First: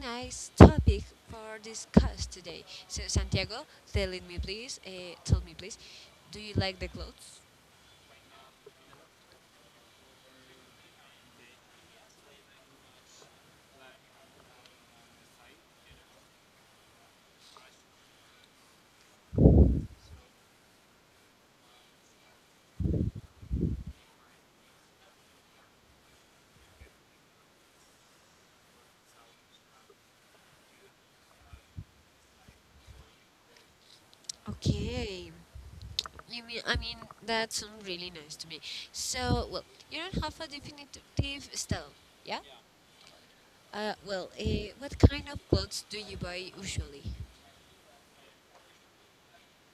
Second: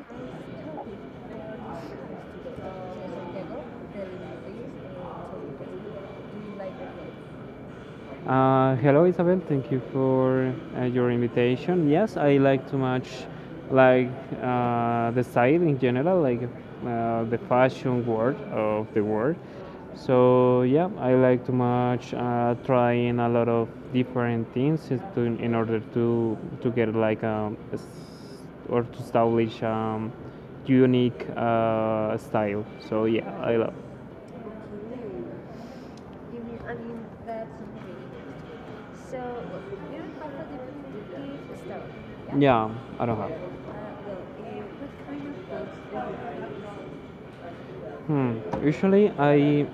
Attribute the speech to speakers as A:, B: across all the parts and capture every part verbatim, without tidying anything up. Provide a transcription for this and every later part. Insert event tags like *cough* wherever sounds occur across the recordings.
A: nice topic for discuss today. So, Santiago, tell it me, please. Uh, tell me, please. Do you like the clothes?
B: Uh, hello, Isabel. Thank you for uh, your invitation. Yes, I like too much, like uh, the style in general, like uh, the fashion world of the world. So yeah, I like too much uh, trying a lot of different things is to, in order to to get like um s- or to establish um unique uh, style. So yeah, I love.
A: Okay. I mean, I mean, that sounds really nice to me. So, well, you don't have a definitive style, yeah?
B: Yeah, I don't have.
A: Uh, well, uh, what kind of clothes do you buy usually?
B: Hmm. Usually I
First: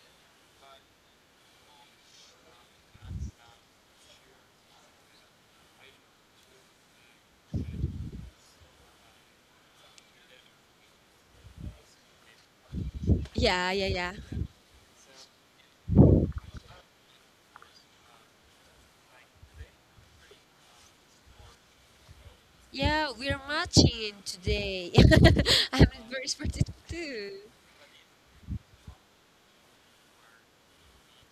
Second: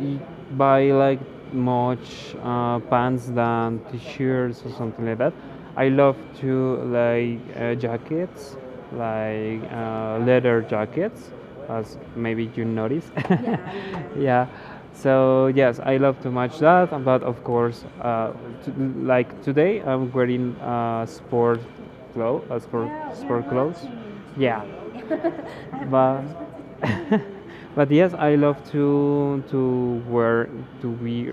B: y- buy like much uh, pants than t-shirts or something like that. I love to like uh, jackets, like uh, leather jackets, as maybe you notice. *laughs* Yeah,
A: Yeah, yeah, yeah.
B: yeah, yeah. So yes, I love to match that, but of course, uh, to, like today I'm wearing uh, sport clothes, uh, sport.
A: Yeah,
B: Yeah, we are
A: we're
B: sport clothes
A: matching
B: matching. Yeah,
A: today.
B: today.
A: *laughs* I'm
B: *laughs* but
A: very for
B: *laughs*
A: too.
B: But yes, I love to to wear to wear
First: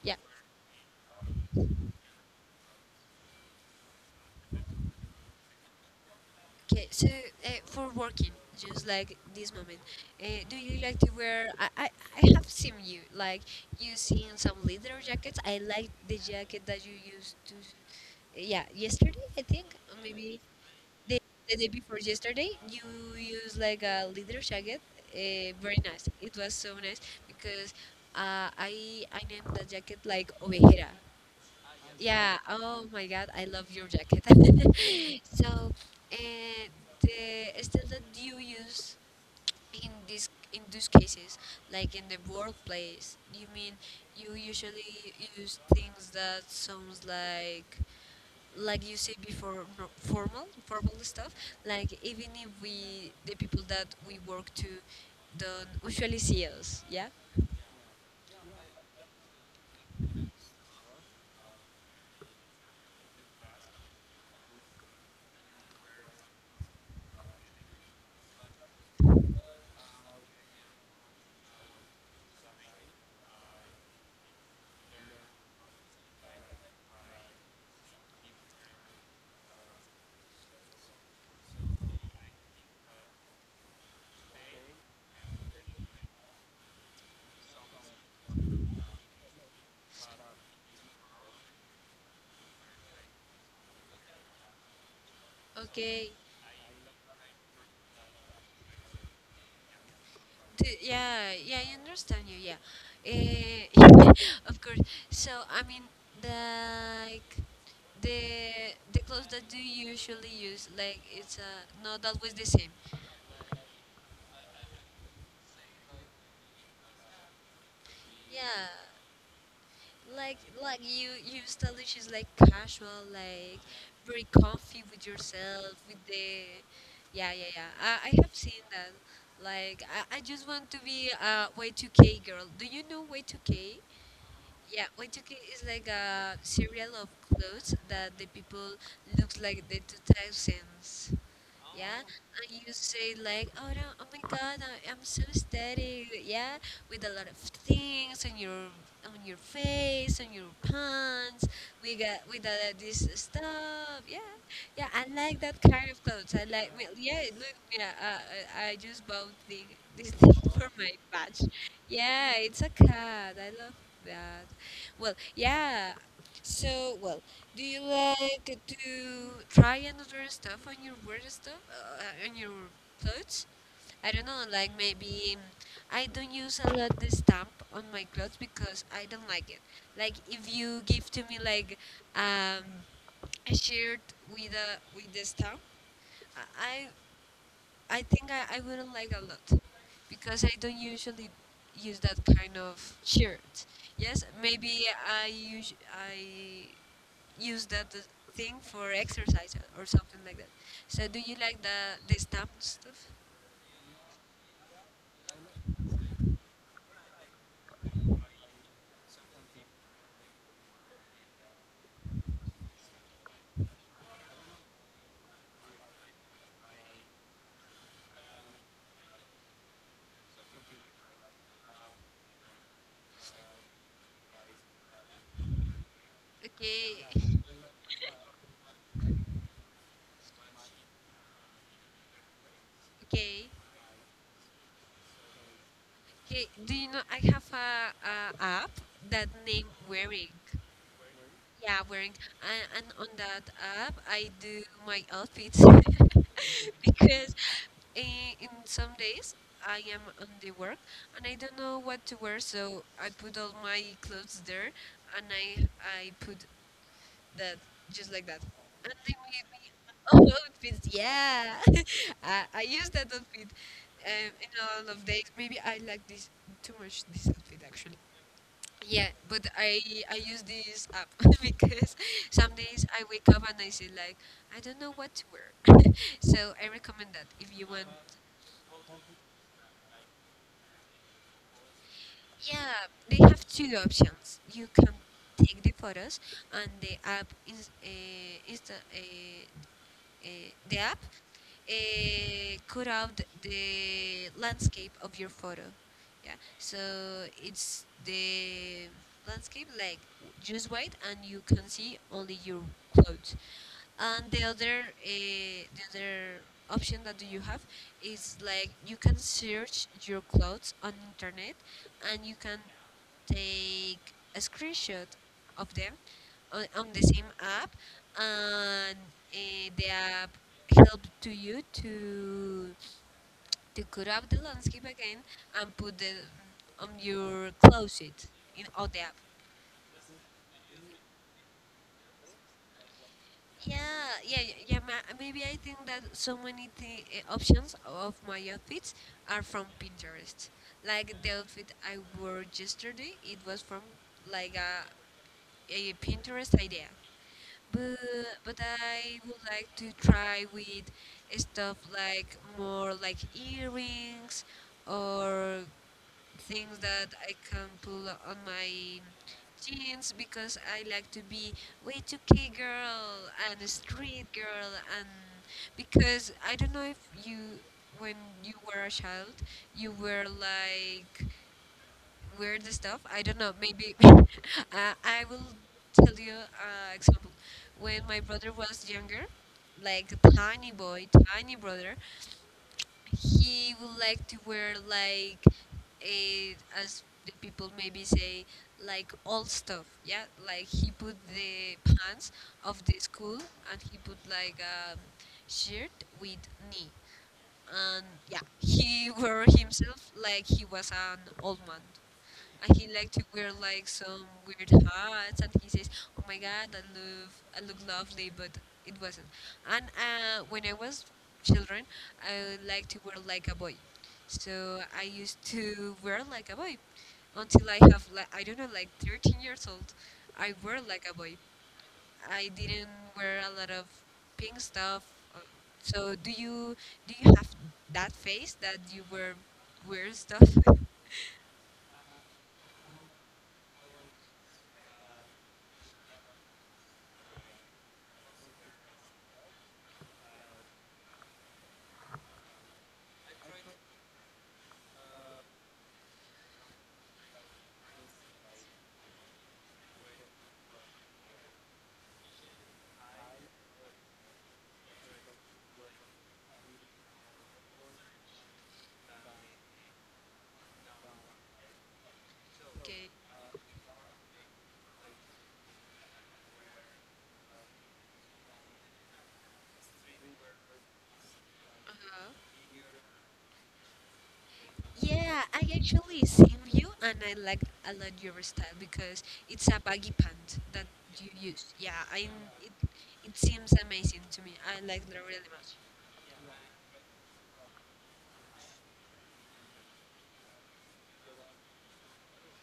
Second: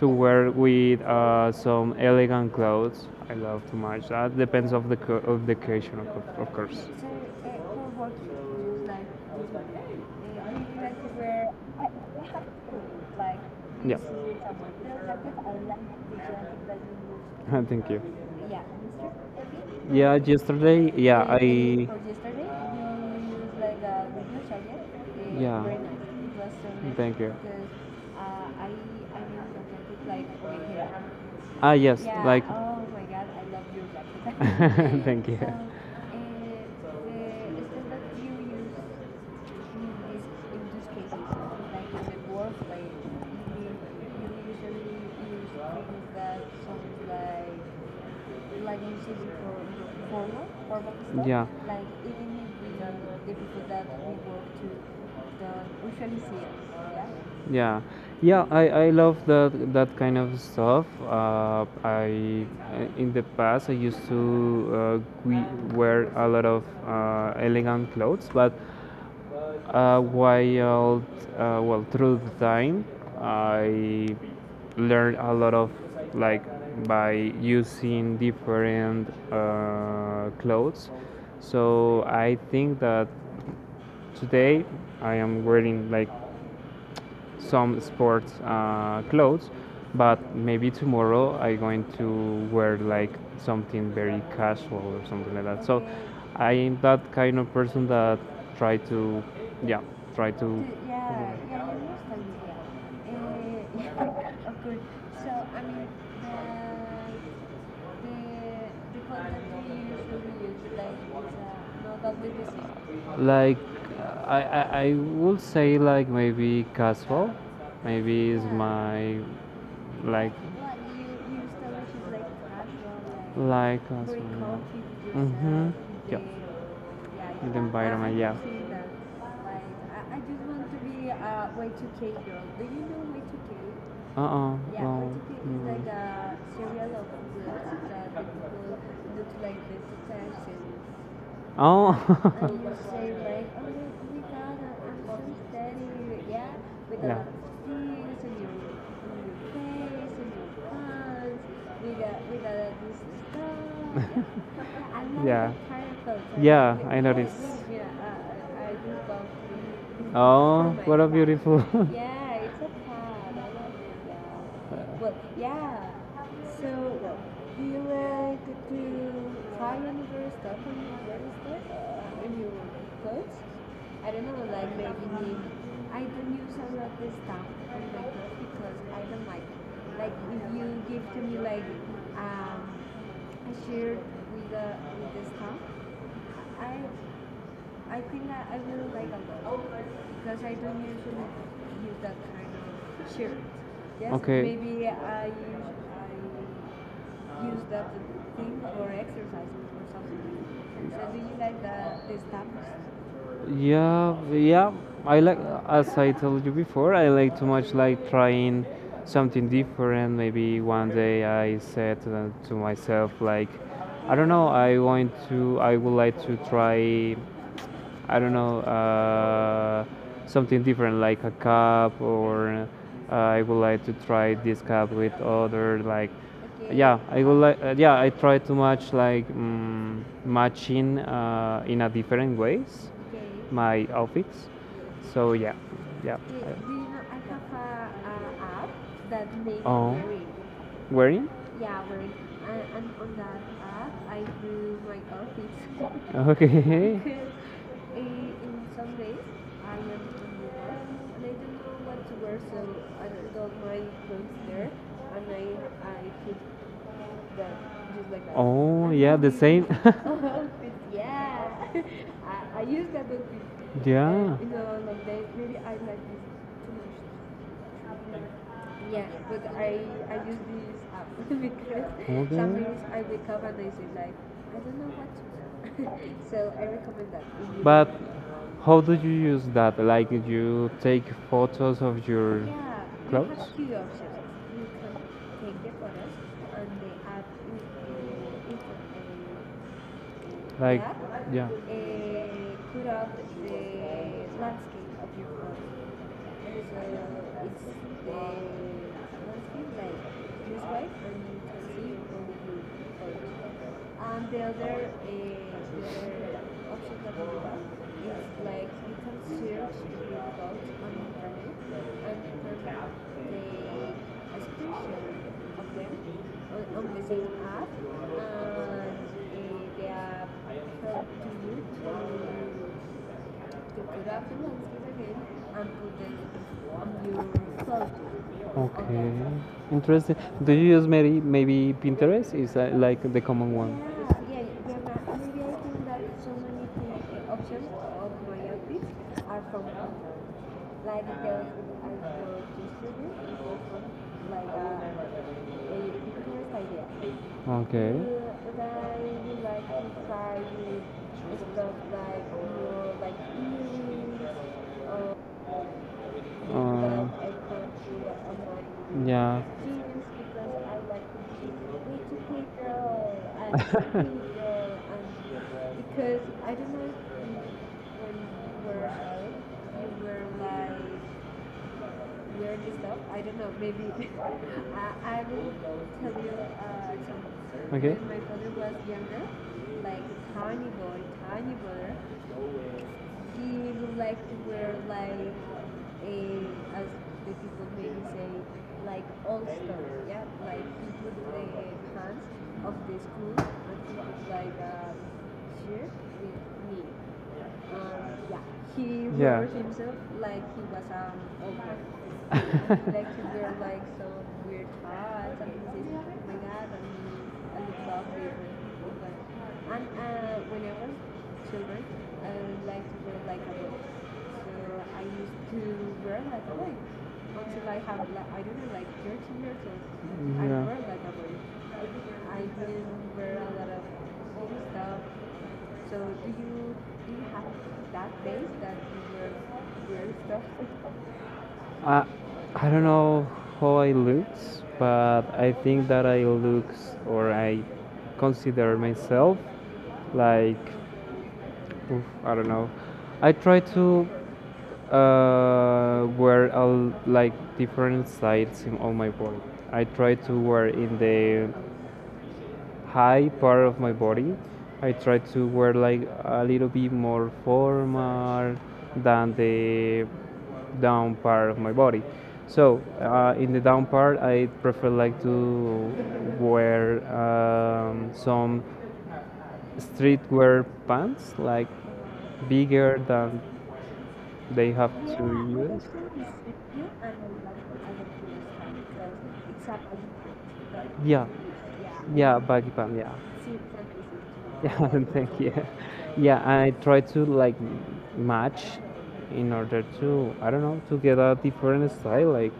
B: to
A: Yeah.
B: wear with uh, some elegant clothes. I love to match that, depends of the co- of the occasion of, co- of course.
A: Okay. So uh, for working, just like this moment, uh, do you like to
B: Use,
A: wear? I, I I have seen you like
B: yeah.
A: using
B: *laughs*
A: some leather jackets. I like the jacket that you used
B: *laughs*
A: to.
B: Use. Thank you.
A: Yeah, yesterday I think, or
B: Yeah,
A: maybe
B: yesterday.
A: the the day before yesterday you used like a leather jacket. Uh, very nice. It was so nice because uh, I I named the jacket like Ovejera.
B: Ah, yes.
A: Yeah. Oh my God, I love your jacket.
B: *laughs*
A: *laughs* So, uh, the style that you use in this in these cases, like in the workplace, you mean you usually use things that sounds like like you said before, no- formal formal stuff, like even if we the people that we work to don't usually see us, yeah,
B: Yeah, yeah, I, I love that that kind of stuff. Uh, I In the past I used to, uh, we wear a lot of uh, elegant clothes, but uh, while uh, well, through the time I learned a lot of, like by using different uh, clothes. So I think that today I am wearing like some sports uh, clothes, but maybe tomorrow I'm going to wear like something very casual or something like that. So
A: okay.
B: I'm that kind of person that try to, yeah, try
A: To,
B: to.
A: yeah, yeah, I understand you. Yeah,
B: *laughs*
A: uh, *laughs* of course. So I mean, like the the clothes that you usually use, like it's uh, not always the same.
B: Like, I, I, I would say, like, maybe casual. Maybe
A: Yeah,
B: my, like,
A: like
B: Like
A: like you
B: you,
A: you stylish is like casual, like
B: like like
A: very
B: casual.
A: comfy with yourself, with the, yeah, yeah,
B: With,
A: yeah. I, I have
B: yeah.
A: seen that. Like, I, I just want to be a Y two K girl. Do you know Y two K?
B: Uh-uh.
A: Yeah,
B: Well,
A: Waitaki is like a
B: mm,
A: serial of clothes that the people looks like the two thousands.
B: I
A: Yeah. Oh,
B: oh,
A: and you say
B: I. *laughs*
A: like, oh no, oh my God, I, I'm so aesthetic. Yeah, with a lot of things on your on your face, on your pants. We got with uh, this stuff. Yeah, yeah, I like that
B: *laughs*
A: kind of clothes. I like, well, yeah, look, yeah, uh, I I just bought the, this thing *laughs* for my badge.
B: Beautiful.
A: Yeah,
B: *laughs*
A: it's a cat. I love that. Well, yeah. So, well, do you like to try another stuff on your word stuff uh, on your clothes? I don't know, like maybe I don't use a lot the stamp on my clothes because I don't like it. Like, if you give to me like um, a shirt with a with the stamp, I I I think I, I wouldn't like a lot because I don't usually use that kind of shirt. Yes,
B: Okay.
A: maybe I use I use that thing for exercise or something like that. So, do you like the the stamp stuff?
B: Yeah, yeah. I like, as I told you before, I like too much like trying something different. Maybe one day I said to, to myself like, I don't know, I want to, I would like to try, I don't know, uh, something different like a cup, or uh, I would like to try this cup with other like. Yeah,
A: Okay,
B: I would like. Uh, yeah, I try to match like, mm, matching uh, in a different ways
A: okay,
B: my outfits. So yeah, yeah.
A: okay. Do
B: Uh,
A: you know I have a, a app that name
B: Oh. Wearing?
A: Wearing?
B: Wearing?
A: Yeah, Wearing. And, and on that app, I do my outfits *laughs*
B: Okay. *laughs*
A: because in, in some days I am on the work and I don't know what to wear, so I put all my clothes there and I I put that just like that. And
B: *laughs*
A: they made me all
B: *laughs*
A: outfits. Yeah, *laughs* I, I used that outfit um, in a lot of days. Maybe I like this too much. This outfit actually. Yeah, but I I use this app *laughs*
B: *laughs*
A: because some days I wake up and I say like I don't know what to wear. *laughs* So I recommend that if you want.
B: But how do you use that? Like you take photos of your,
A: Yeah, they have two options. You can take the photos, and the app is uh, is the, uh, uh, the app
B: yeah.
A: uh, cut out the landscape of your photo. Yeah, so it's the landscape like just white, and you can see only your clothes. And the other uh, the other option that you have is like you can search your clothes on internet and you can take a screenshot of them on, on the same app, and uh, the app help to you to to cut up the landscape again and put the on your closet in all the app.
B: Interesting. Do you use maybe maybe Pinterest? Is uh, like the common.
A: Yeah, yeah, y- yeah. ma- Maybe I think that so many thi- uh, options of my outfits are from Pinterest. Like, the outfit I wore yesterday, it was from like a, a Pinterest idea.
B: Okay.
A: But but I would like to try with stuff like more like earrings or things that I can pull on my
B: My, yeah.
A: jeans because I like to be way too k girl and a street
B: *laughs*
A: girl, and because I don't know if you, when you were a child, you were like weird stuff, I don't know, maybe. *laughs*
B: *laughs*
A: Uh, I will tell you uh, example. When my brother was younger, like a tiny boy, tiny brother, he would like to wear like a as the people maybe say, like old stuff. Yeah, like he put the pants of the school and he put like a shirt with knee, and yeah, he *laughs* wore himself like he was an old man. And he like to wear
B: *laughs*
A: like some weird hats, and he says, oh my god, I look I look lovely, but it wasn't. And uh, when I was children, I like to wear like a boy, so I used to wear like a boy until I have like, I don't know, like thirteen years old. I wear like a boy, I didn't wear a lot of pink stuff. uh, so do you, do you have that face that you wear weird stuff? *laughs*
B: I, I don't know how I looks, but I think that I looks or I consider myself like, oof, I don't know. I try to uh, wear all like different sides in all my body. I try to wear in the high part of my body. I try to wear like a little bit more formal than the down part of my body. So
A: Okay.
B: uh, in the down part, I prefer like to wear um, some streetwear pants, like
A: Uh-huh.
B: bigger than they have
A: Yeah,
B: two
A: I
B: years.
A: actually seen you, and I like a lot your style because it's a baggy pant that
B: Yeah,
A: you use. Yeah, I
B: yeah,
A: it,
B: Baggy Pam, yeah.
A: it seems amazing to me. I
B: Yeah,
A: like
B: *laughs*
A: that
B: thank
A: really
B: you.
A: much.
B: Yeah, I try to like match in order to, I don't know, to get a different style like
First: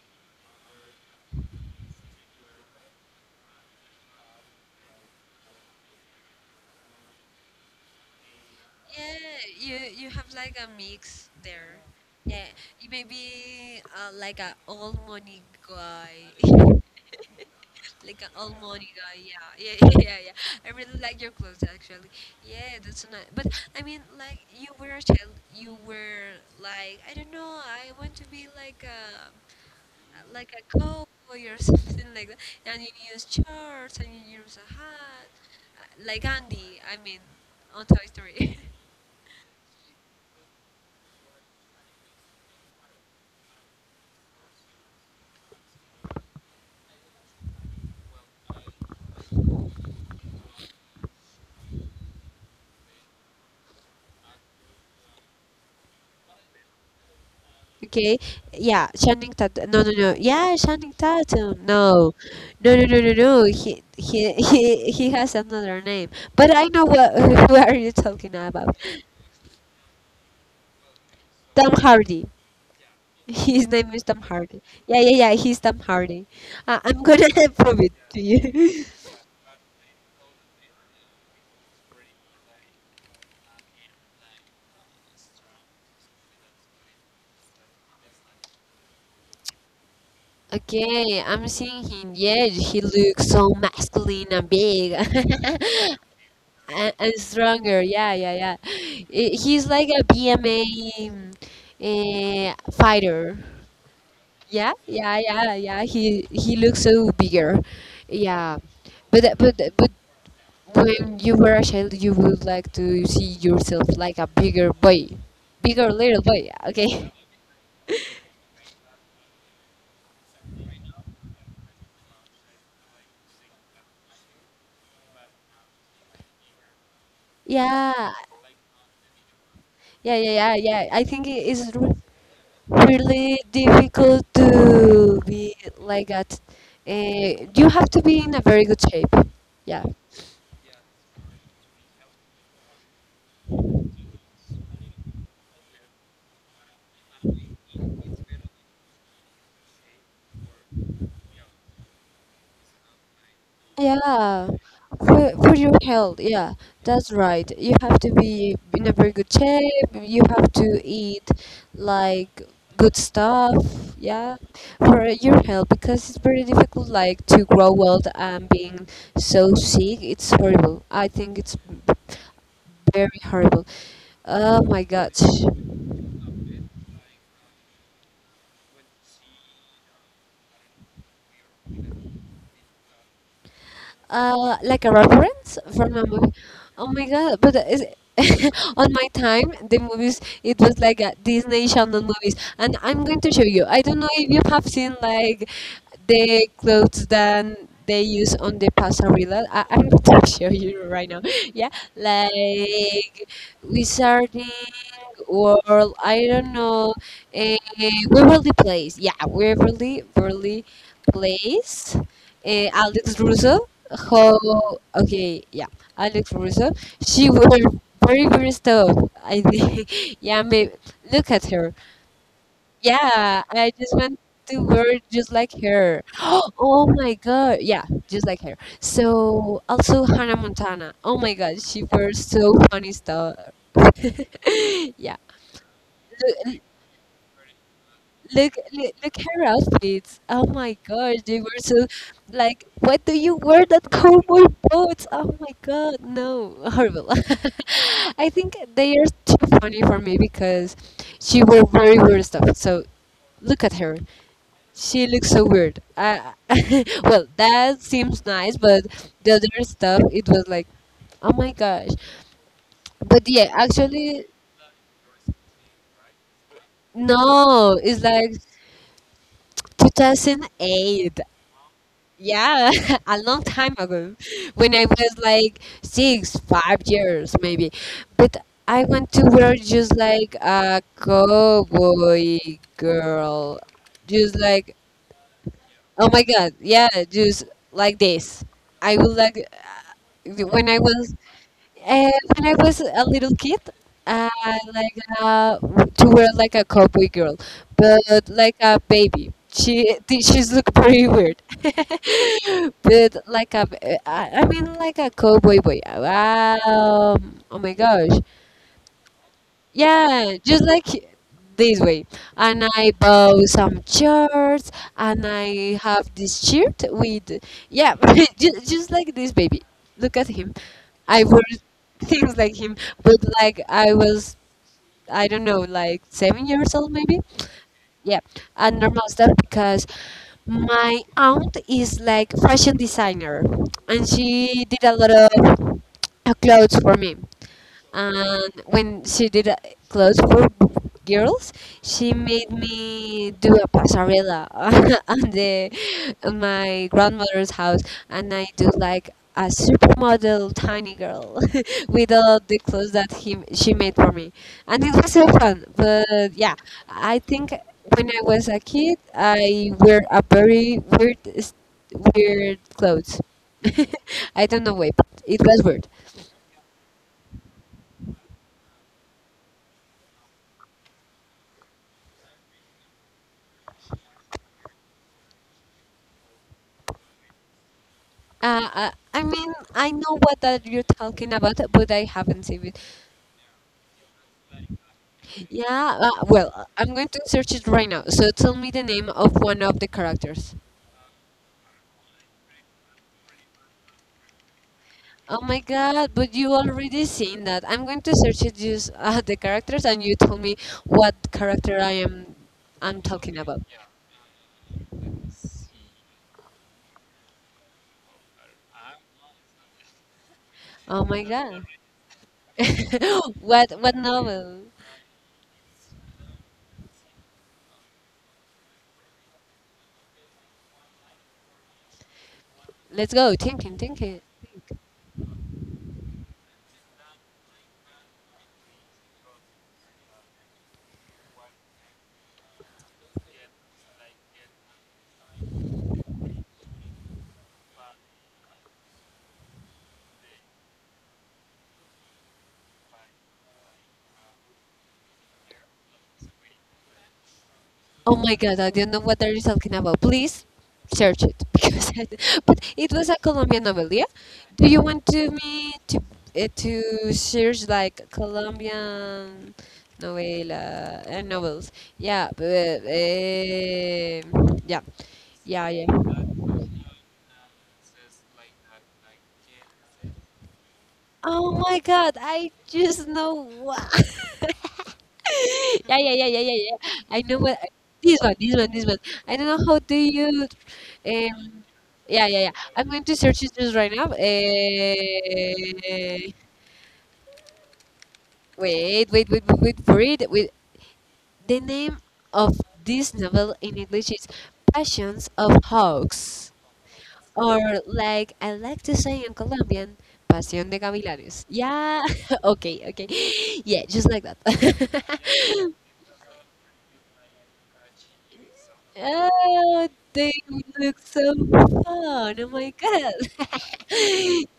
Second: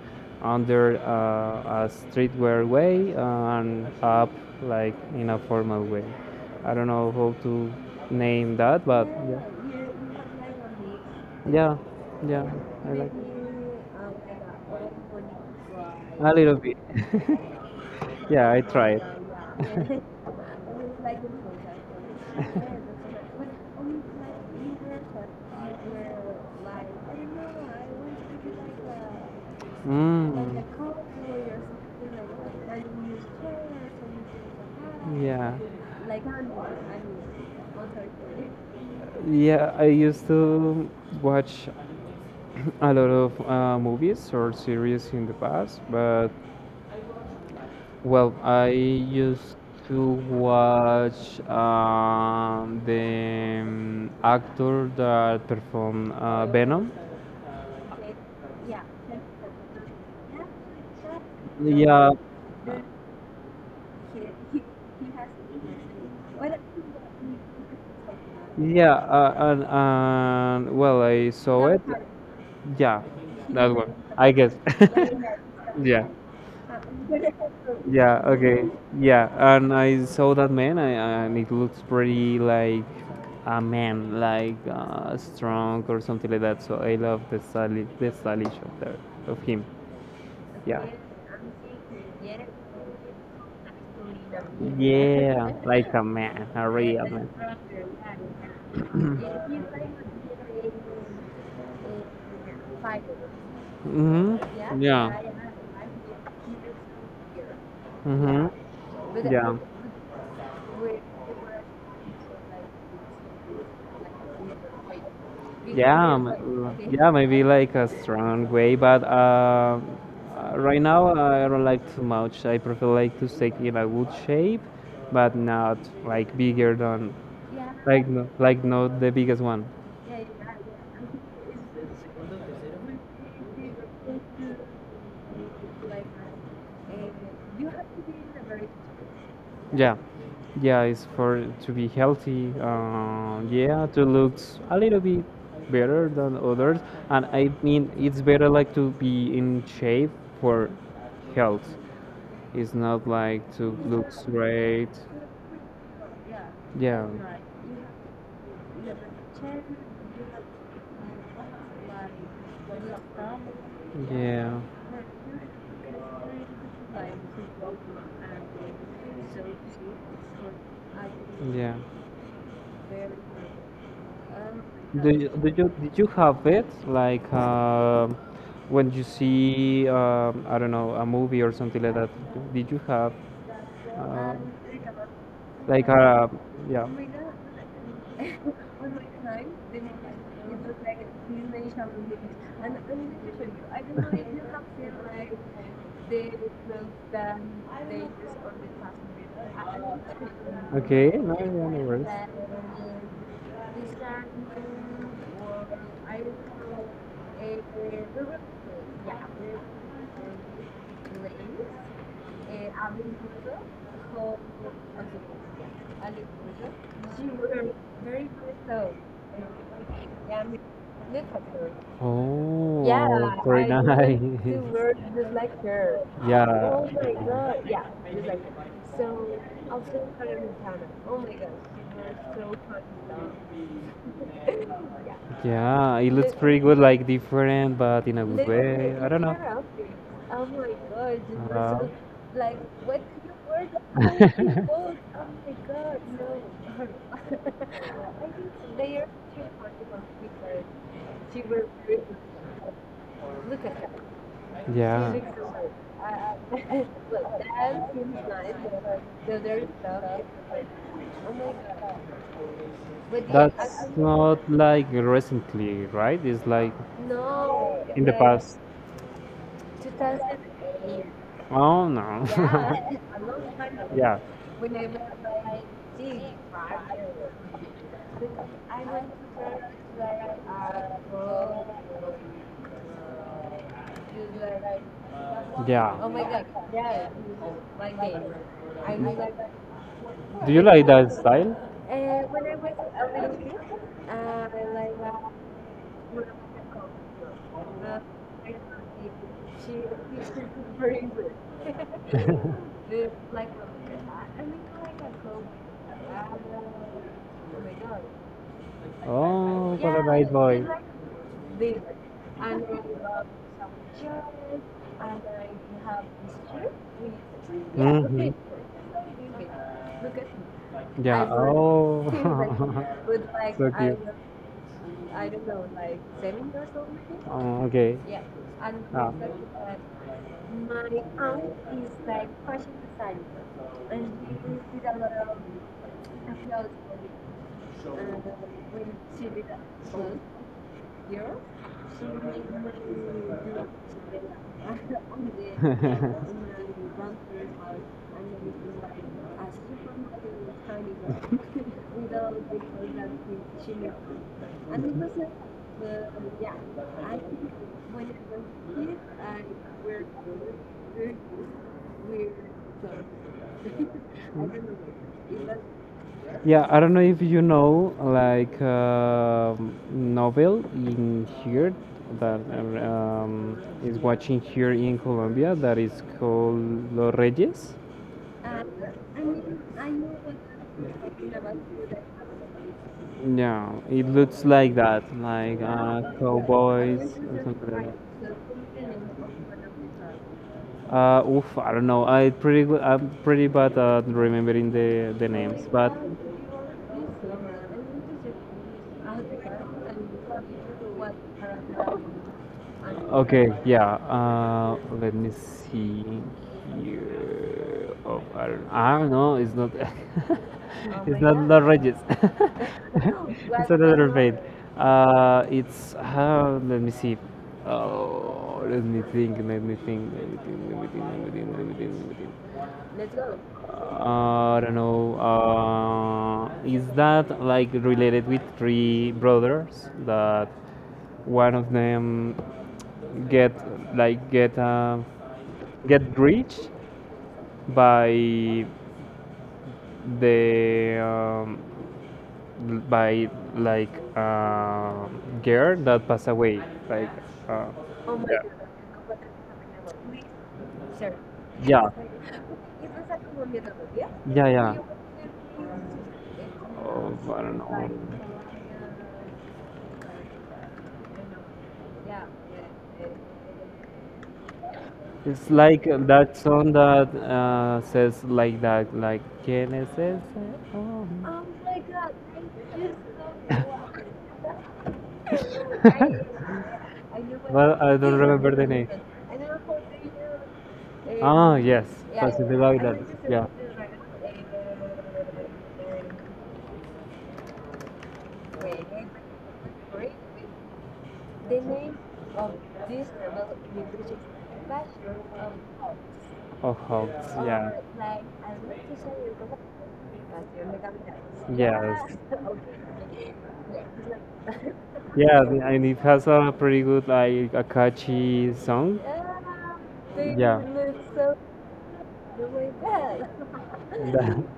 B: under uh, a streetwear way and up like in a formal way. I don't know how to name that, but
A: Yeah,
B: yeah,
A: you you have like a mix
B: yeah,
A: there. Yeah,
B: yeah.
A: you
B: I
A: may
B: like
A: be uh, like a old money guy,
B: a
A: *laughs*
B: little bit.
A: like an
B: Yeah,
A: old
B: I
A: money
B: tried.
A: guy. Yeah, yeah, *laughs* yeah,
B: *laughs*
A: yeah, yeah. I really like your clothes actually. Yeah, that's nice. But I mean, like, you were a child, you were like, I don't know, I want to be like a like
B: Mm.
A: a cowboy, or *laughs* something like that. And you use shorts and you use a hat,
B: Yeah,
A: uh, like Andy. I mean, on Toy Story. *laughs*
B: yeah. I used to watch *clears throat* a lot of uh, movies or series in the past. But Well, I used to watch um, the um, actor that performed uh, Venom.
A: Okay, yeah, Channing Tatum. No, no, no. Yeah, Channing Tatum.
B: Yeah,
A: No, no, no, no, no, no. He, he, *laughs* he, he has another name. But I know what. *laughs* Who are you talking about?
B: yeah, uh, and, and well, I saw
A: Tom
B: it.
A: Hardy.
B: Yeah,
A: His name is Tom
B: I guess.
A: Hardy. Yeah, yeah, yeah. He's Tom
B: *laughs* Yeah,
A: Hardy. Uh, I'm gonna *laughs* prove it
B: yeah,
A: to
B: okay,
A: you. *laughs*
B: yeah, and I saw that man, I, and it looks pretty like a man, like uh, strong or something like that. So I love the style, the stylish of, the, of him.
A: Okay, I'm seeing him. Yeah, he looks so masculine and big
B: Yeah, like a man, a
A: *laughs* and,
B: real
A: and stronger. Yeah, yeah, yeah. I- He's like a B M A uh, fighter.
B: man.
A: Yeah,
B: Yeah.
A: yeah, yeah, yeah. He he looks so bigger.
B: Mm-hmm. Yeah. Right.
A: Yeah,
B: Mm-hmm.
A: but but but when you were a child, you would like to see yourself like a bigger boy, bigger
B: Yeah,
A: little
B: m- like,
A: boy.
B: okay. Yeah,
A: Okay. *laughs*
B: maybe like a strong way, but uh, uh, right now I don't like too much. I prefer like to stay in a good shape, but not like bigger than, like
A: Yeah,
B: no, like not the biggest one.
A: yeah, yeah, yeah, yeah. I think it is really difficult to be like that. Uh, you have to be in a very good shape. Yeah.
B: Yeah, it's for to be healthy. Uh, yeah, to looks a little bit better than others, and I mean it's better like to be in shape for health. It's not like to look
A: Yeah.
B: great.
A: For, for your health, yeah,
B: Yeah,
A: that's right. You have to be in a very good shape. You have to eat like good stuff, yeah,
B: yeah,
A: for your health, because it's very difficult like to grow old and being so sick. It's horrible. I think it's
B: yeah.
A: b- very horrible. Oh my
B: Do
A: gosh.
B: you, do you, did you have it like, um when you see, um, I don't know, a movie or something like that? Did you have, uh,
A: Uh, like a reference
B: like
A: from a
B: uh,
A: movie.
B: yeah?
A: Oh my god! But is *laughs* on my time the movies it was like a Disney Channel movies, and I'm going to show you. I don't know if you have seen like the clothes that they use on the pasarela. I, I'm going to *laughs* show you right
B: Okay,
A: now.
B: no, yeah,
A: *laughs*
B: no
A: Yeah,
B: worries.
A: like wizarding world. I don't know. Uh, Waverly Place. Yeah, Waverly, Waverly Place. Uh, Alex Russo. How okay, yeah, Alex Russo. She was very very stoked. I think, *laughs* yeah, maybe look at her.
B: Yeah. Oh,
A: Yeah,
B: very
A: I
B: I
A: just want
B: nice. *laughs*
A: to
B: Do.
A: wear just like her. *gasps* Oh
B: Yeah,
A: my god, yeah, just like her. So also Hannah Montana. Oh my god, she wears so funny stuff. *laughs* Yeah.
B: yeah, it looks pretty good, like different, but in a good
A: Look, look,
B: way. I
A: look
B: don't
A: her
B: know.
A: outfits. Oh my gosh, they were so
B: Uh,
A: like, what do you wear that cowboy boots? Oh my god, no, horrible. *laughs* I think they are too funny for me because she wore very weird stuff. So look at her. She
B: yeah,
A: looks so weird. Uh, *laughs* well, that seems nice, but the other stuff, it was like, oh my gosh. But
B: it's
A: yeah, actually,
B: not like recently, right? It's like
A: no, it's
B: the, yeah,
A: like
B: past.
A: two thousand eight.
B: Oh no.
A: Yeah, *laughs* a long time
B: *laughs*
A: ago,
B: Yeah,
A: when I was like six, five years maybe. But I want to wear just like a cowboy girl. Just like,
B: yeah.
A: oh my God, yeah, just like this. I would like, uh,
B: Do you
A: when I
B: like that
A: was
B: style?
A: uh, when I was a little kid, uh, like uh, to wear like a cowboy girl, but like a baby. She th- she's look pretty weird, *laughs* but like a I I mean like a cowboy boy. Um, oh my gosh,
B: Oh, yeah,
A: yeah, just
B: boy.
A: like this way. And I bought some shirts and I have this shirt with, yeah,
B: Mm.
A: *laughs* just, just like this baby. Look at him. I
B: Yeah.
A: wore *laughs* things like him, but like I was, I don't know, like seven years old maybe.
B: Oh. *laughs* Oh, okay.
A: Yeah, and normal stuff because my aunt is like fashion designer and she did a lot of uh, clothes for me, and when she did uh, clothes for b- girls, she
B: *laughs*
A: made me do a pasarela *laughs* on the on my grandmother's house. And I do like a supermodel tiny girl *laughs* with all the clothes that he she made for me, and it was so fun. But yeah, I think when I was a kid, I wear a very weird weird clothes. *laughs* I don't know why, but it was weird.
B: Yeah, I don't know if you know like, um novel in here that, um, is watching here in Colombia, that is called Los Reyes.
A: Uh, uh, I mean, I know what that you're talking about, but I haven't seen it.
B: Yeah, it looks like that, like uh,
A: Yeah, uh, well, I'm
B: cowboys.
A: going to search it right now. So tell me the name of one of the characters.
B: Uh, oof, I don't know. I pretty good. I'm pretty bad at remembering the the
A: Oh my
B: names, but
A: god, but you already seen that. I'm going to search it just uh, *laughs* the characters and you tell me what character I am I'm talking
B: okay,
A: about.
B: yeah. Uh, let me see here. Oh, I don't, I don't know. It's not. *laughs* Oh,
A: Oh
B: it's
A: my
B: my not god. Not
A: god.
B: god. Regis. *laughs*
A: *laughs*
B: It's
A: what what
B: another vein.
A: novel?
B: Uh, it's uh, let me see. Oh, let me think. Let me think. Let me think. Let me think. Let me think. Let me think. Let me think.
A: Let's go. Thinking, thinking.
B: I don't know. Uh, is that like related with three brothers that one of them get, like get uh, get rich by the, um, l- by like uh, girl that passed away like, uh,
A: Oh my
B: yeah,
A: god, I don't know what are you talking about. Please search it *laughs* because I, but it was a Colombian novel,
B: yeah,
A: yeah?
B: yeah,
A: Do
B: yeah.
A: you want to me to uh, to
B: Oh, I don't
A: search like
B: know.
A: Colombian novela uh, novels? Yeah, but, eh, yeah,
B: It's
A: yeah,
B: like
A: yeah.
B: uh, that song that uh, says like that, like "¿Quién es ese hombre?"
A: Oh my god, I just know
B: *laughs*
A: what. *laughs* yeah, yeah, yeah, yeah, yeah, yeah. I know what.
B: Well, I don't
A: This one,
B: remember
A: this
B: the
A: one, this
B: name.
A: one. I don't know how do you.
B: Ah,
A: Um,
B: yes,
A: yeah, yeah,
B: it's
A: yeah.
B: the guy
A: I'm
B: that
A: going to search it just right now. Uh, wait, wait, wait, wait, wait for it. Wait. The name of this novel in English is Passions of Hawks.
B: of
A: Or
B: Hogs.
A: like I like to say in Colombian, Pasión de Gavilanes. Yeah.
B: Yes,
A: *laughs* okay, okay. Yeah, just like that.
B: yeah, th-
A: *laughs*
B: and it has a pretty good, like, a catchy song.
A: Oh, they
B: Yeah.
A: look so fun. Oh my god. *laughs*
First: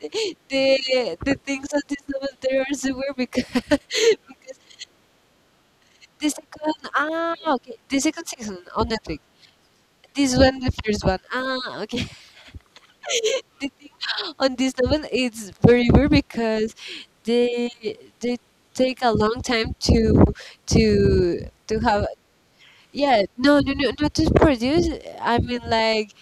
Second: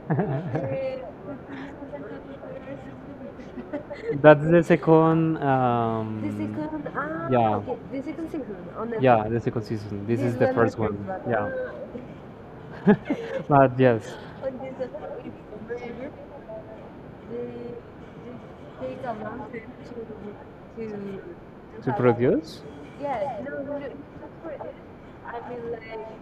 B: *laughs*
A: the the things on this level, they are so weird because *laughs*
B: That's
A: because
B: the second.
A: the second,
B: Um,
A: ah,
B: yeah,
A: okay, the second season on Netflix.
B: yeah, the second season. This is
A: This
B: the
A: one the
B: first one.
A: first one.
B: Yeah,
A: Ah, okay. *laughs* The
B: but
A: thing
B: yes.
A: on this level, it's very weird because they they take a long time to to to
B: To
A: have.
B: produce.
A: Yeah, no no no not to produce. I mean, like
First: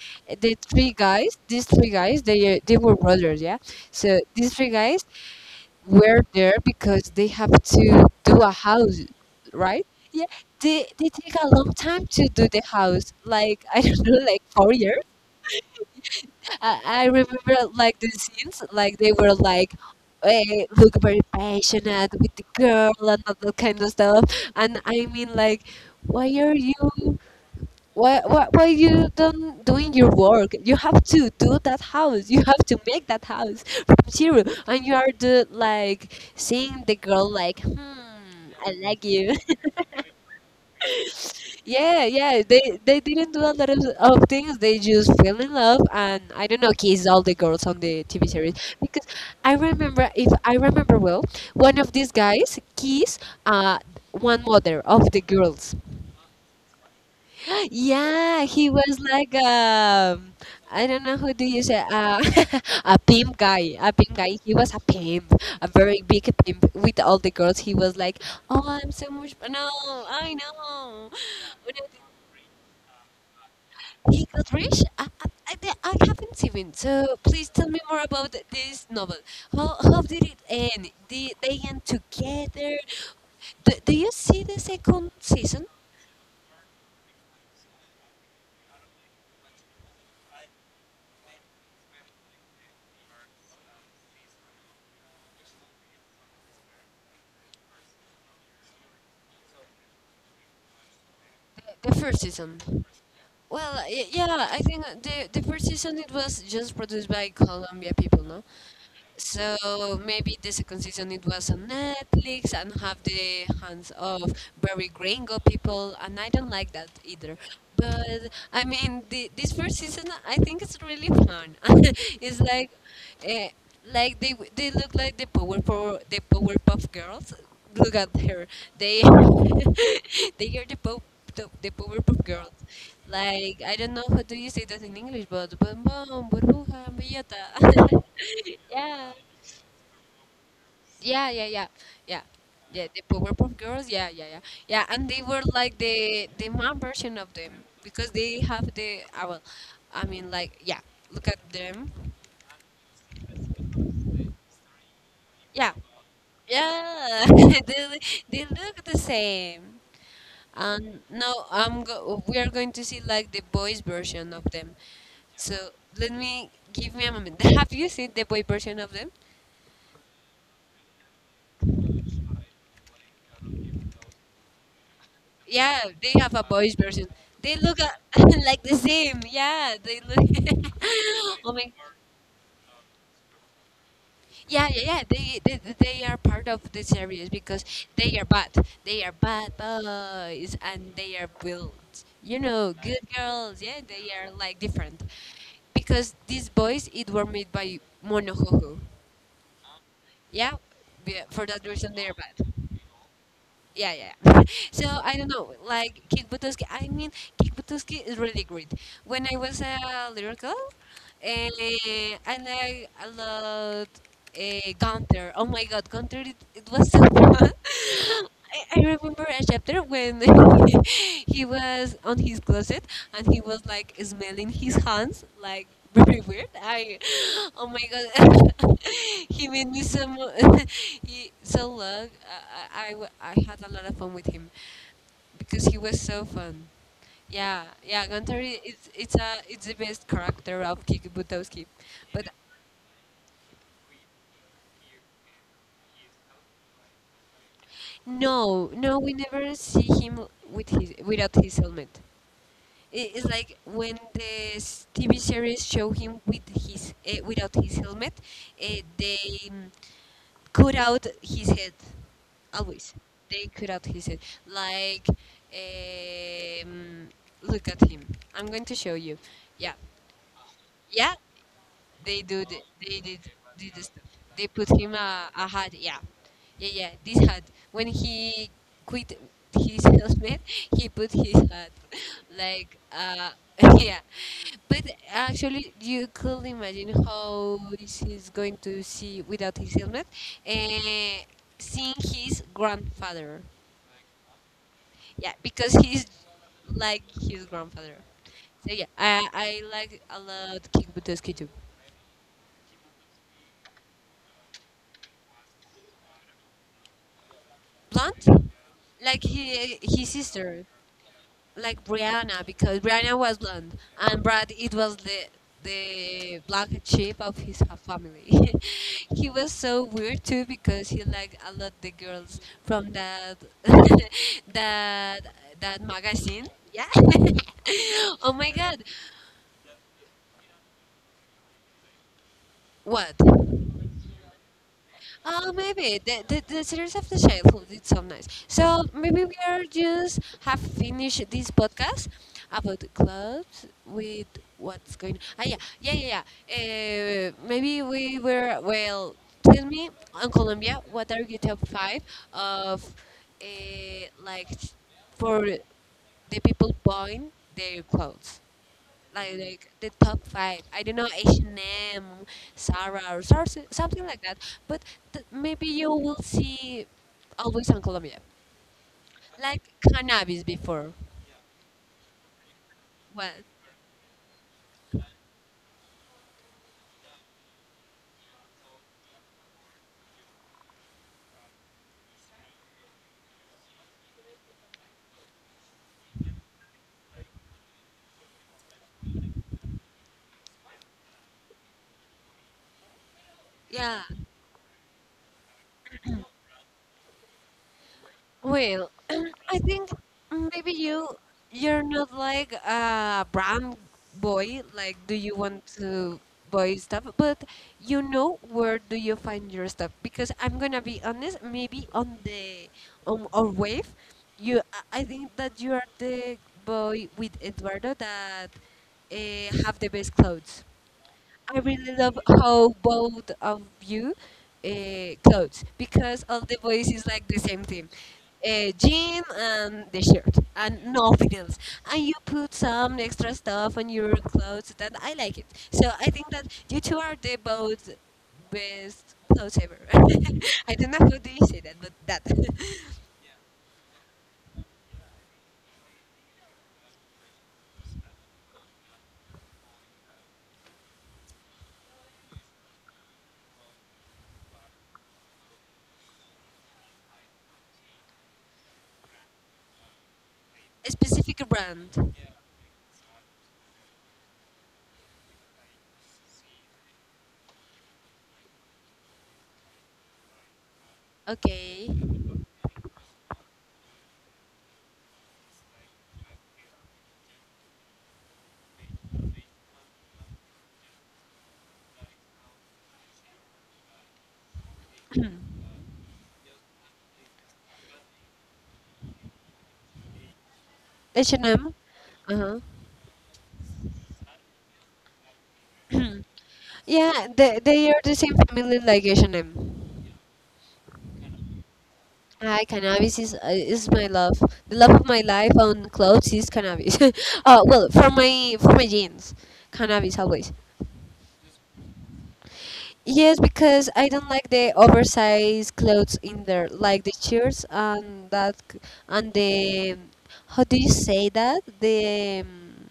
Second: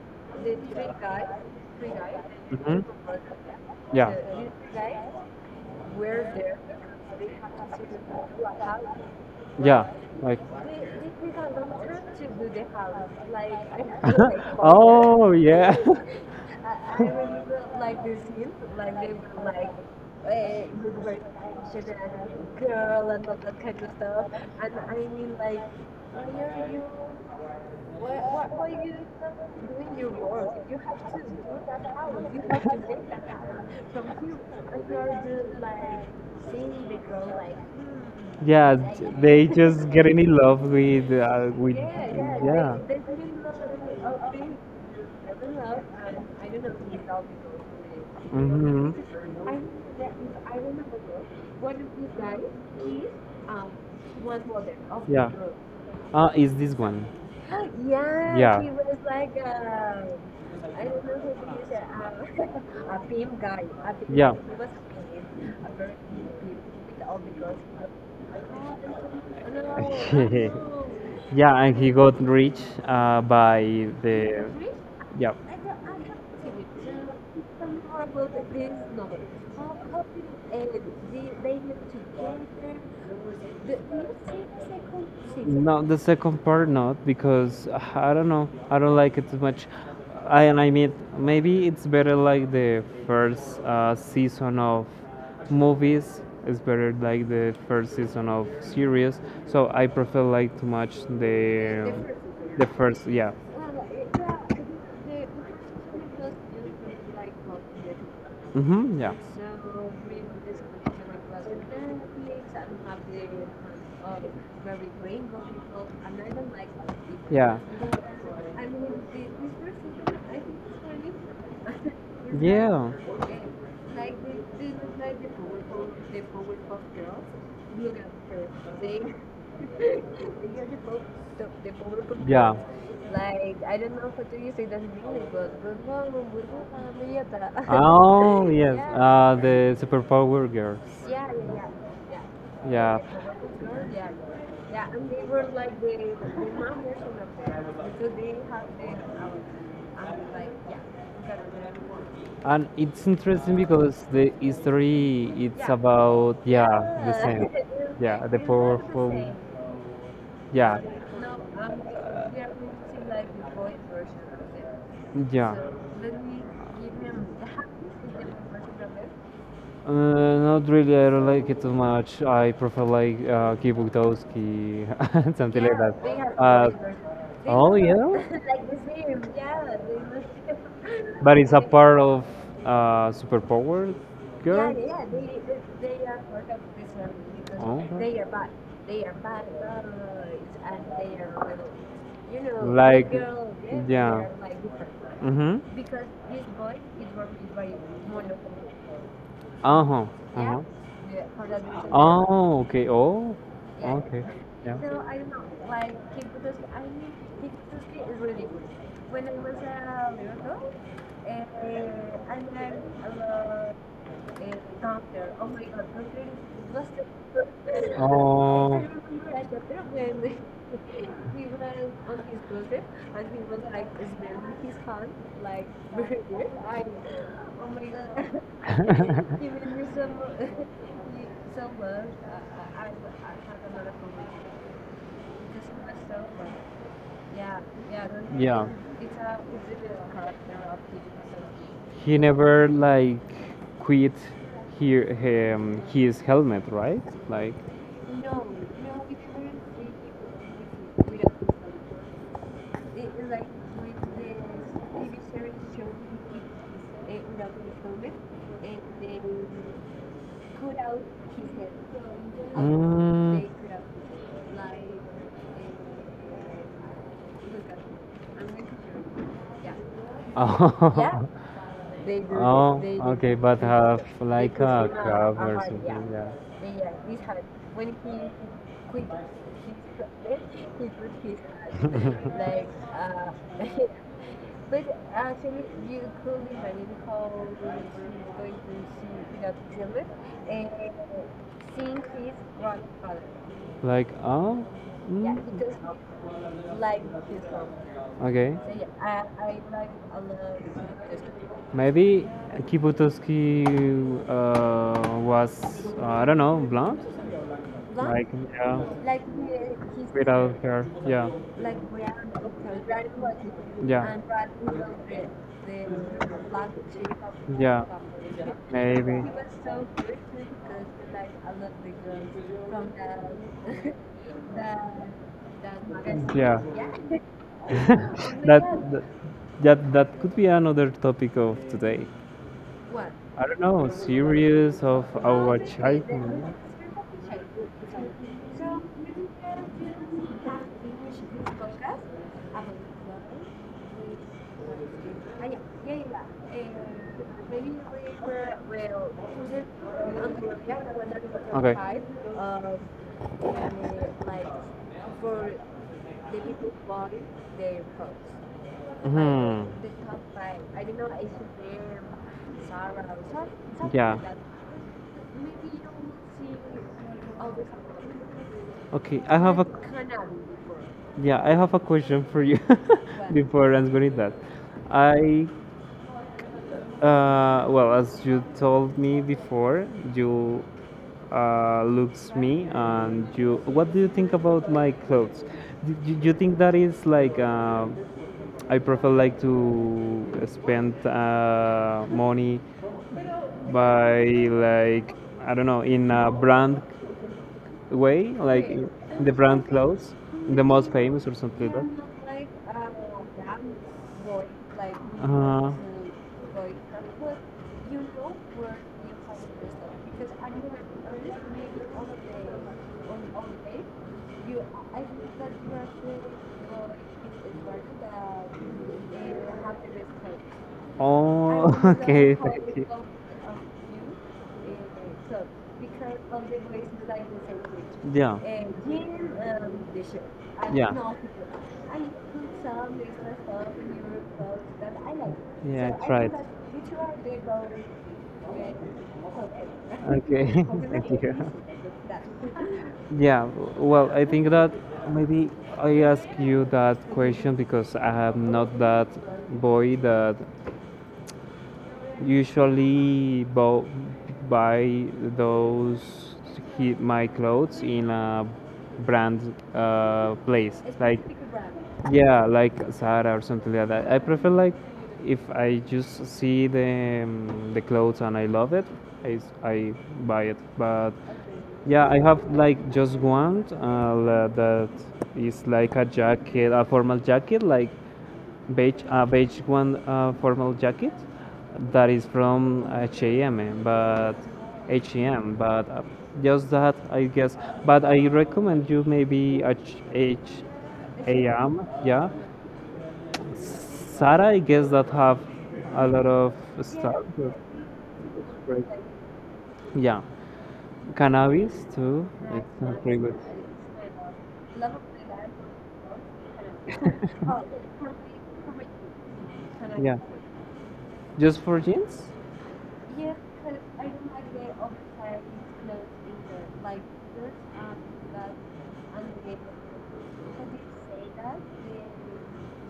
A: the three guys, these three guys, they they were brothers, yeah?
B: Yeah.
A: So these three guys were there because they have to do a house, right?
B: Yeah.
A: Yeah, they they take a long time to do the house, like *laughs* I don't know, like four years.
B: Oh yeah,
A: I, I remember like the scenes, like they were like eh, look very passionate with the girl and all that kind of stuff. And I mean like, why are you? Why, why, why you don't doing your work? You have to do that house. You have to make that house from zero, and you are the like seeing the girl like,
B: *laughs*
A: hmm, I
B: yeah.
A: like you.
B: They
A: *laughs*
B: just get in love with, uh, with.
A: Yeah, yeah, they they didn't do a lot of, of things. They just fell in love and I don't know, kissed all the girls on the T V series
B: Mhm.
A: because I remember if I remember well, one of these guys kissed uh one mother of the
B: Yeah.
A: girls,
B: Ah, is this one?
A: yeah,
B: Yeah.
A: he was like um, I don't know who do you say uh, *laughs* a pimp guy, a pimp
B: Yeah.
A: guy. He was a pimp, a very big pimp with all the girls. He was like, "Oh, I'm so much no, I
B: *laughs*
A: know."
B: Yeah,
A: When
B: and
A: I
B: he got rich uh, by
A: he
B: the.
A: got rich. I, I,
B: Yeah.
A: I the- I haven't even. So please tell me more about this novel. How, how did it end? Did they end together? Do, do you see the second season?
B: No, the second part not because uh, I don't know. I don't like it too much. I and I mean maybe it's better like the first uh, season of movies. It's better like the first season of series. So I prefer like too much the
A: The first season.
B: the first. Yeah.
A: Well, y- yeah, I think the the first season it was just produced by Colombia people, no?
B: Mhm. Yeah.
A: So maybe the second season it was on Netflix and have the hands of very gringo people, and I don't like that either.
B: Yeah.
A: But I mean, the, this first season I think it's really fun. *laughs* It's like,
B: Yeah.
A: uh, like they w- they look like the power for the Powerpuff Girls. Look at her. They *laughs* they are the pop the, the Powerpuff
B: Yeah.
A: Girls. Like, I don't know how do you say that in English, but Bum Bum, Burbuja, Bellota. *laughs*
B: Oh, *laughs* yes.
A: yeah.
B: Uh, the superpower girls.
A: Yeah, yeah, yeah. Yeah. Yeah,
B: Yeah.
A: the Powerpuff
B: Yeah,
A: Girls. Yeah, yeah, yeah. Yeah, and they were like the the mom version of them because they have the, ah, well, I mean, like, yeah, look at them.
B: and it's interesting because the history it's
A: Yeah,
B: about, yeah, the
A: yeah, *laughs*
B: same.
A: they, l-
B: *laughs* Yeah, the
A: they look the
B: powerful,
A: same.
B: yeah,
A: And now I'm go- we are going to see like the boys version of them.
B: yeah.
A: So let me give me a moment. *laughs* Have you seen the boy version of them?
B: Uh, not really. I don't like it too much. I prefer like uh, Kibutowski. *laughs* Something like
A: Yeah, they have
B: that.
A: a
B: Uh,
A: boys version. They
B: oh
A: look a-
B: yeah.
A: *laughs* like the same. Yeah, they look. *laughs*
B: But it's
A: Oh
B: a
A: my!
B: part of uh, Superpower.
A: Yeah,
B: Yeah.
A: yeah, yeah. They, they they are part of the series because they are bad. They are bad boys and they are wild. You know, good girls. Yeah, they are like different
B: Mm-hmm.
A: because these boys it were made by Monohoho.
B: Uh huh. Uh
A: Yeah,
B: huh.
A: yeah, for that reason they are bad.
B: Okay. Oh,
A: Yeah, yeah. *laughs* So I don't know, like Kikbutuski. I mean, Kikbutuski is really great. When I was a little girl, eh, and I a lot uh, Gunther. Oh my god, Gunther, it, it was so *laughs* fun.
B: *laughs*
A: I, I
B: Oh,
A: remember a chapter when *laughs* he was on his closet and he was like smelling his hands like *laughs* very weird.
B: I
A: I, oh my god, *laughs* he made me so, mo- *laughs* he, so love. I, I, I w- I had a lot of fun with him because he was so fun. Yeah, yeah, Gunther is
B: yeah.
A: it's it's a it's the best character of Kikibutowski.
B: He
A: But
B: never like quit here, um, his helmet, right? Like.
A: no, no, we never see him with his without his helmet. I- It's like when the s- T V series show him with his uh, without his helmet, uh, they mm, cut out his head. Always,
B: Mm.
A: they cut out his head. Like, um, look at him. I'm going to show you. Yeah,
B: *laughs* Yeah.
A: yeah.
B: Oh,
A: They do. The,
B: oh,
A: they did.
B: okay, but they
A: Did the
B: have,
A: stuff.
B: they
A: They
B: like
A: put
B: a
A: him a,
B: cup
A: a
B: or
A: hat.
B: something,
A: Yeah,
B: yeah, yeah.
A: yeah, yeah. This hat. When he quit his *laughs* helmet, he put his hat.
B: *laughs*
A: Like, uh, *laughs* yeah. But actually, you could imagine how this is going to see without his helmet, uh, seeing his grandfather.
B: Like, uh, like, oh,
A: Yeah, because he's like his grandfather.
B: okay.
A: So yeah, I, I like a lot Kick Buttowski too.
B: Maybe Kiputowski uh, was, uh, I don't know, blonde?
A: Blonde,
B: Yeah,
A: like he, his sister,
B: hair, yeah.
A: like Brianna, because Brianna was blonde and Brad it was the the black sheep of his ha- family. *laughs* He was so weird too because he liked a lot the girls from that *laughs* that that magazine.
B: Yeah,
A: Yeah. *laughs* oh my
B: that,
A: god.
B: that that that could be another topic of today.
A: What?
B: I don't know, series of
A: Oh,
B: our
A: maybe the, the
B: childhood.
A: the series of the childhood is so nice. So maybe we are just have finished this podcast about the clubs with what's going. Ah, yeah, yeah, yeah, yeah. Uh, maybe we were well. Tell me on Colombia, what are your top
B: Okay.
A: five of uh, like for the people buying their clothes? like
B: Hmm.
A: like the top five. I don't know, H and M, Zara, or sor-
B: Something.
A: something
B: Yeah. Like
A: like
B: that.
A: that. But th- maybe you will see always on Colombia,
B: Okay, I have
A: like
B: a.
A: cannabis before.
B: And yeah, I have a question for you. *laughs* Well,
A: Well,
B: before answering that. I uh, Well, as you told me before, you uh, looks me and you. What do you think about my clothes? Do do you think that is like, uh, I prefer like to spend uh, money
A: yeah.
B: by like, I don't know, in a brand way, like
A: Well,
B: in
A: *clears throat*
B: the
A: I
B: brand
A: think
B: clothes, the
A: maybe
B: most
A: you
B: famous or something
A: you're
B: like
A: not like a brand boy.
B: that.
A: Like, do you want
B: Uh,
A: to buy stuff? But you know where do you find your stuff? Because I'm gonna be honest. Maybe on the on our wave, you I I think that you are the boy with Eduardo that uh, have the best clothes. I
B: oh.
A: really
B: *laughs*
A: love
B: Okay.
A: how both of you uh, clothes because all the boys is like the same thing.
B: Yeah.
A: Uh, jean and the shirt and
B: Yeah,
A: nothing else, and you put some extra stuff on your clothes that I like it. So
B: yeah,
A: I
B: I
A: think
B: tried.
A: that you two are the both best clothes ever. *laughs*
B: Okay.
A: I
B: *laughs*
A: don't know
B: Thank
A: how do
B: you.
A: you say that, but that.
B: Yeah, well, I think that maybe I ask you that question because I am not that boy that usually bo- buy those he- my clothes in a brand uh, place.
A: *laughs* A
B: Like,
A: specific brand.
B: yeah, like Zara or something like that. I prefer like if I just see the, um, the clothes and I love it, I, s- I buy it. But
A: Okay.
B: yeah, I have like just one uh, la- that is like a jacket, a formal jacket, like beige, a beige one uh, formal jacket that is from H and M, but H&M, but
A: *clears throat*
B: uh, just that I guess. But I recommend you, maybe H A
A: H&M.
B: M, yeah.
A: Uh-huh.
B: Sara, I guess that have a lot of,
A: *clears throat* Yeah, they, they are the same family like H and M.
B: yeah, Cannabis too. Right,
A: Hi,
B: it's not pretty
A: cannabis is
B: good.
A: uh, is my love. The love
B: *laughs*
A: of my life on clothes is cannabis. *laughs* uh, well, for my for my jeans, cannabis
B: Yeah.
A: always.
B: Just for jeans? The
A: Yes, because I don't like the oversized clothes in there, like the shirts and that c- and the how do you say that the um,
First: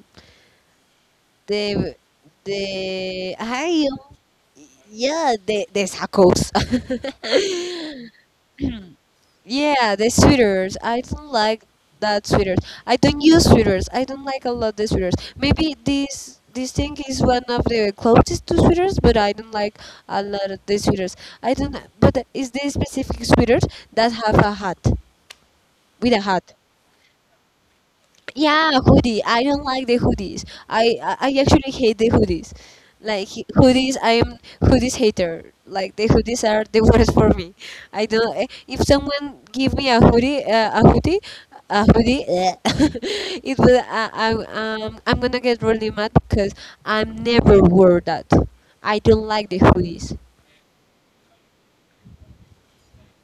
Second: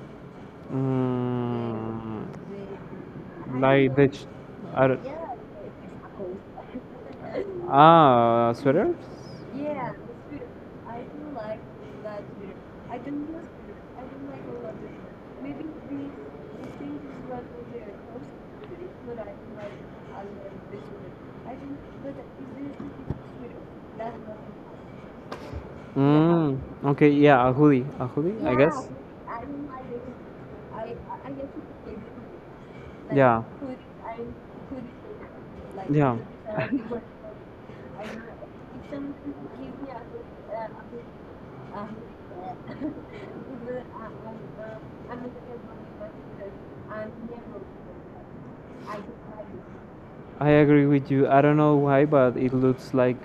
A: The
B: Mm,
A: the
B: the
A: I
B: like
A: um,
B: the ch- I don't-
A: yeah, the the tacos. *laughs*
B: yeah, ah, sweaters? Yeah.
A: Yeah, the sweaters. I don't like that sweaters. I don't use sweaters. I don't like a lot the sweaters. Maybe this this thing is one of the closest to sweaters, but I don't like a lot of the sweaters. I don't. But is there specific sweaters that have a hat with a hat?
B: Mm, okay, yeah, a hoodie, a hoodie. Yeah.
A: Yeah, hoodie. I don't like the hoodies. I I I actually hate the hoodies.
B: Like.
A: Like
B: Yeah,
A: he- hoodies, I am hoodies hater.
B: like,
A: Like the
B: yeah.
A: hoodies are the *laughs* worst for me. I don't. Eh, If someone give me a hoodie, uh, a hoodie, a hoodie, eh, *laughs* it will. I, I um I'm gonna get really mad because I'm never wore that. I don't like the hoodies.
B: I agree with you. I don't know why, but it looks like,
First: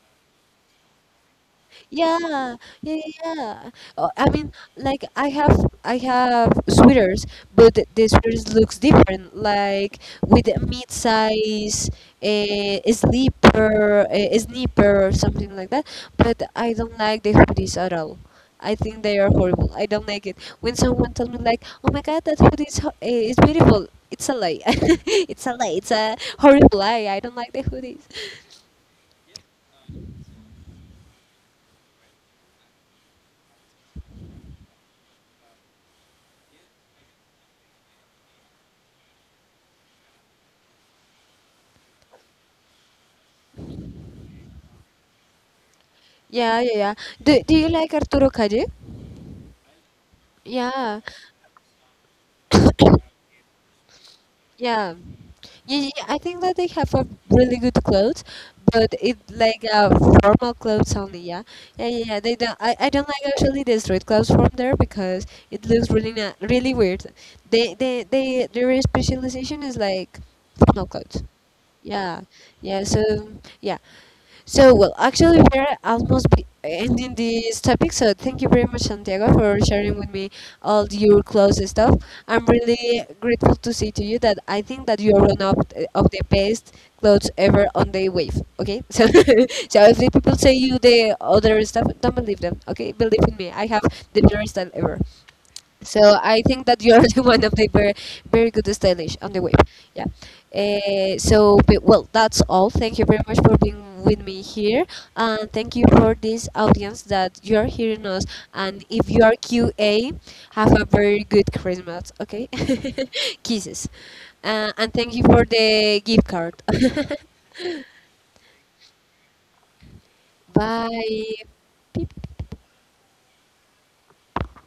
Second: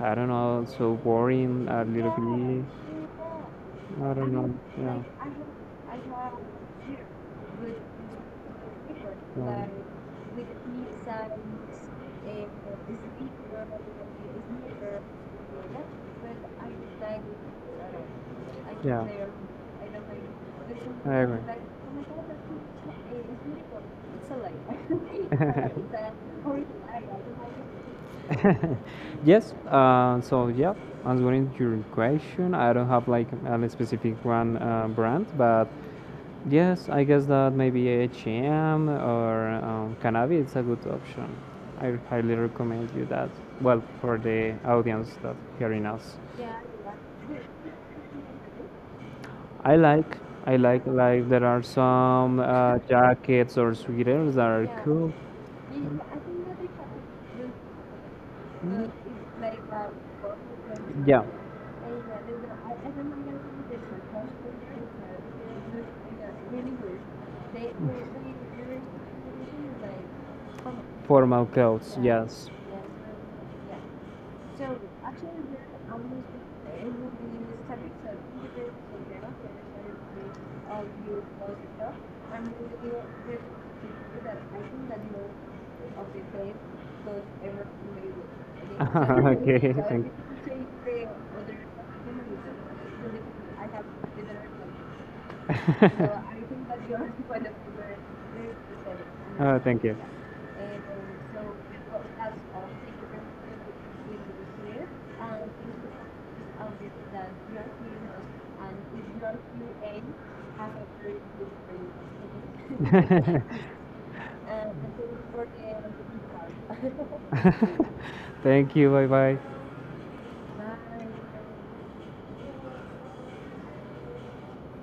B: I don't know, so boring a little,
A: Yeah, yeah,
B: yeah, bit.
A: yeah. Yeah. Uh, I mean, like I have I have sweaters, but th- the sweaters looks different, like with a mid-size, a a slipper, a a snipper, or something like that. But I don't like the hoodies at all. I think they
B: Yeah.
A: are horrible. I don't like it. When someone tells me like, "Oh my God, that hoodie is, ho- eh, is beautiful," it's a lie. *laughs* It's a lie.
B: *laughs*
A: It's a horrible lie. I don't like the hoodies.
B: Yes. Uh, so yeah, answering your question, I don't have like a specific one uh, brand, but yes, I guess that maybe H and M or um, Cannabis is a good option. I highly recommend you that. Well, for the audience that hearing us,
A: Yeah, yeah, yeah. Do, do you like Arturo Calle?
B: I like. I like,
A: Yeah.
B: like there are some uh,
A: *coughs*
B: jackets or sweaters that are
A: Yeah.
B: cool.
A: Yeah, yeah, I think that they have a really good clothes, but it like uh, formal clothes only.
B: Yeah,
A: Yeah, yeah, yeah. Yeah, they don't. I, I don't like actually the street clothes from there because it looks really na really weird. They they they their specialization is like formal clothes.
B: formal clothes,
A: Yeah,
B: yes.
A: yeah. So yeah, so, well, actually, we're almost be ending this topic. So, thank you very much, Santiago, for sharing with me all your close stuff. I'm really grateful to say to you that I think that you are one of, of the best
B: *laughs*
A: clothes ever on the wave. Okay, *laughs* so so if
B: Okay.
A: the people say you the other stuff, don't believe them. Okay, believe in me. I have the best style ever. So
B: *laughs*
A: I think that you're *laughs* the one of the very, very good stylish on the web.
B: Thank you.
A: Yeah. Uh, so but- well, that's all. Thank you very much for being with me here, and thank you for this audience that you are hearing us. And if you are Q A, have a very good Christmas. Okay, *laughs* kisses, uh, and thank you for the gift card. *laughs*
B: Thank you. Bye bye.
A: Bye.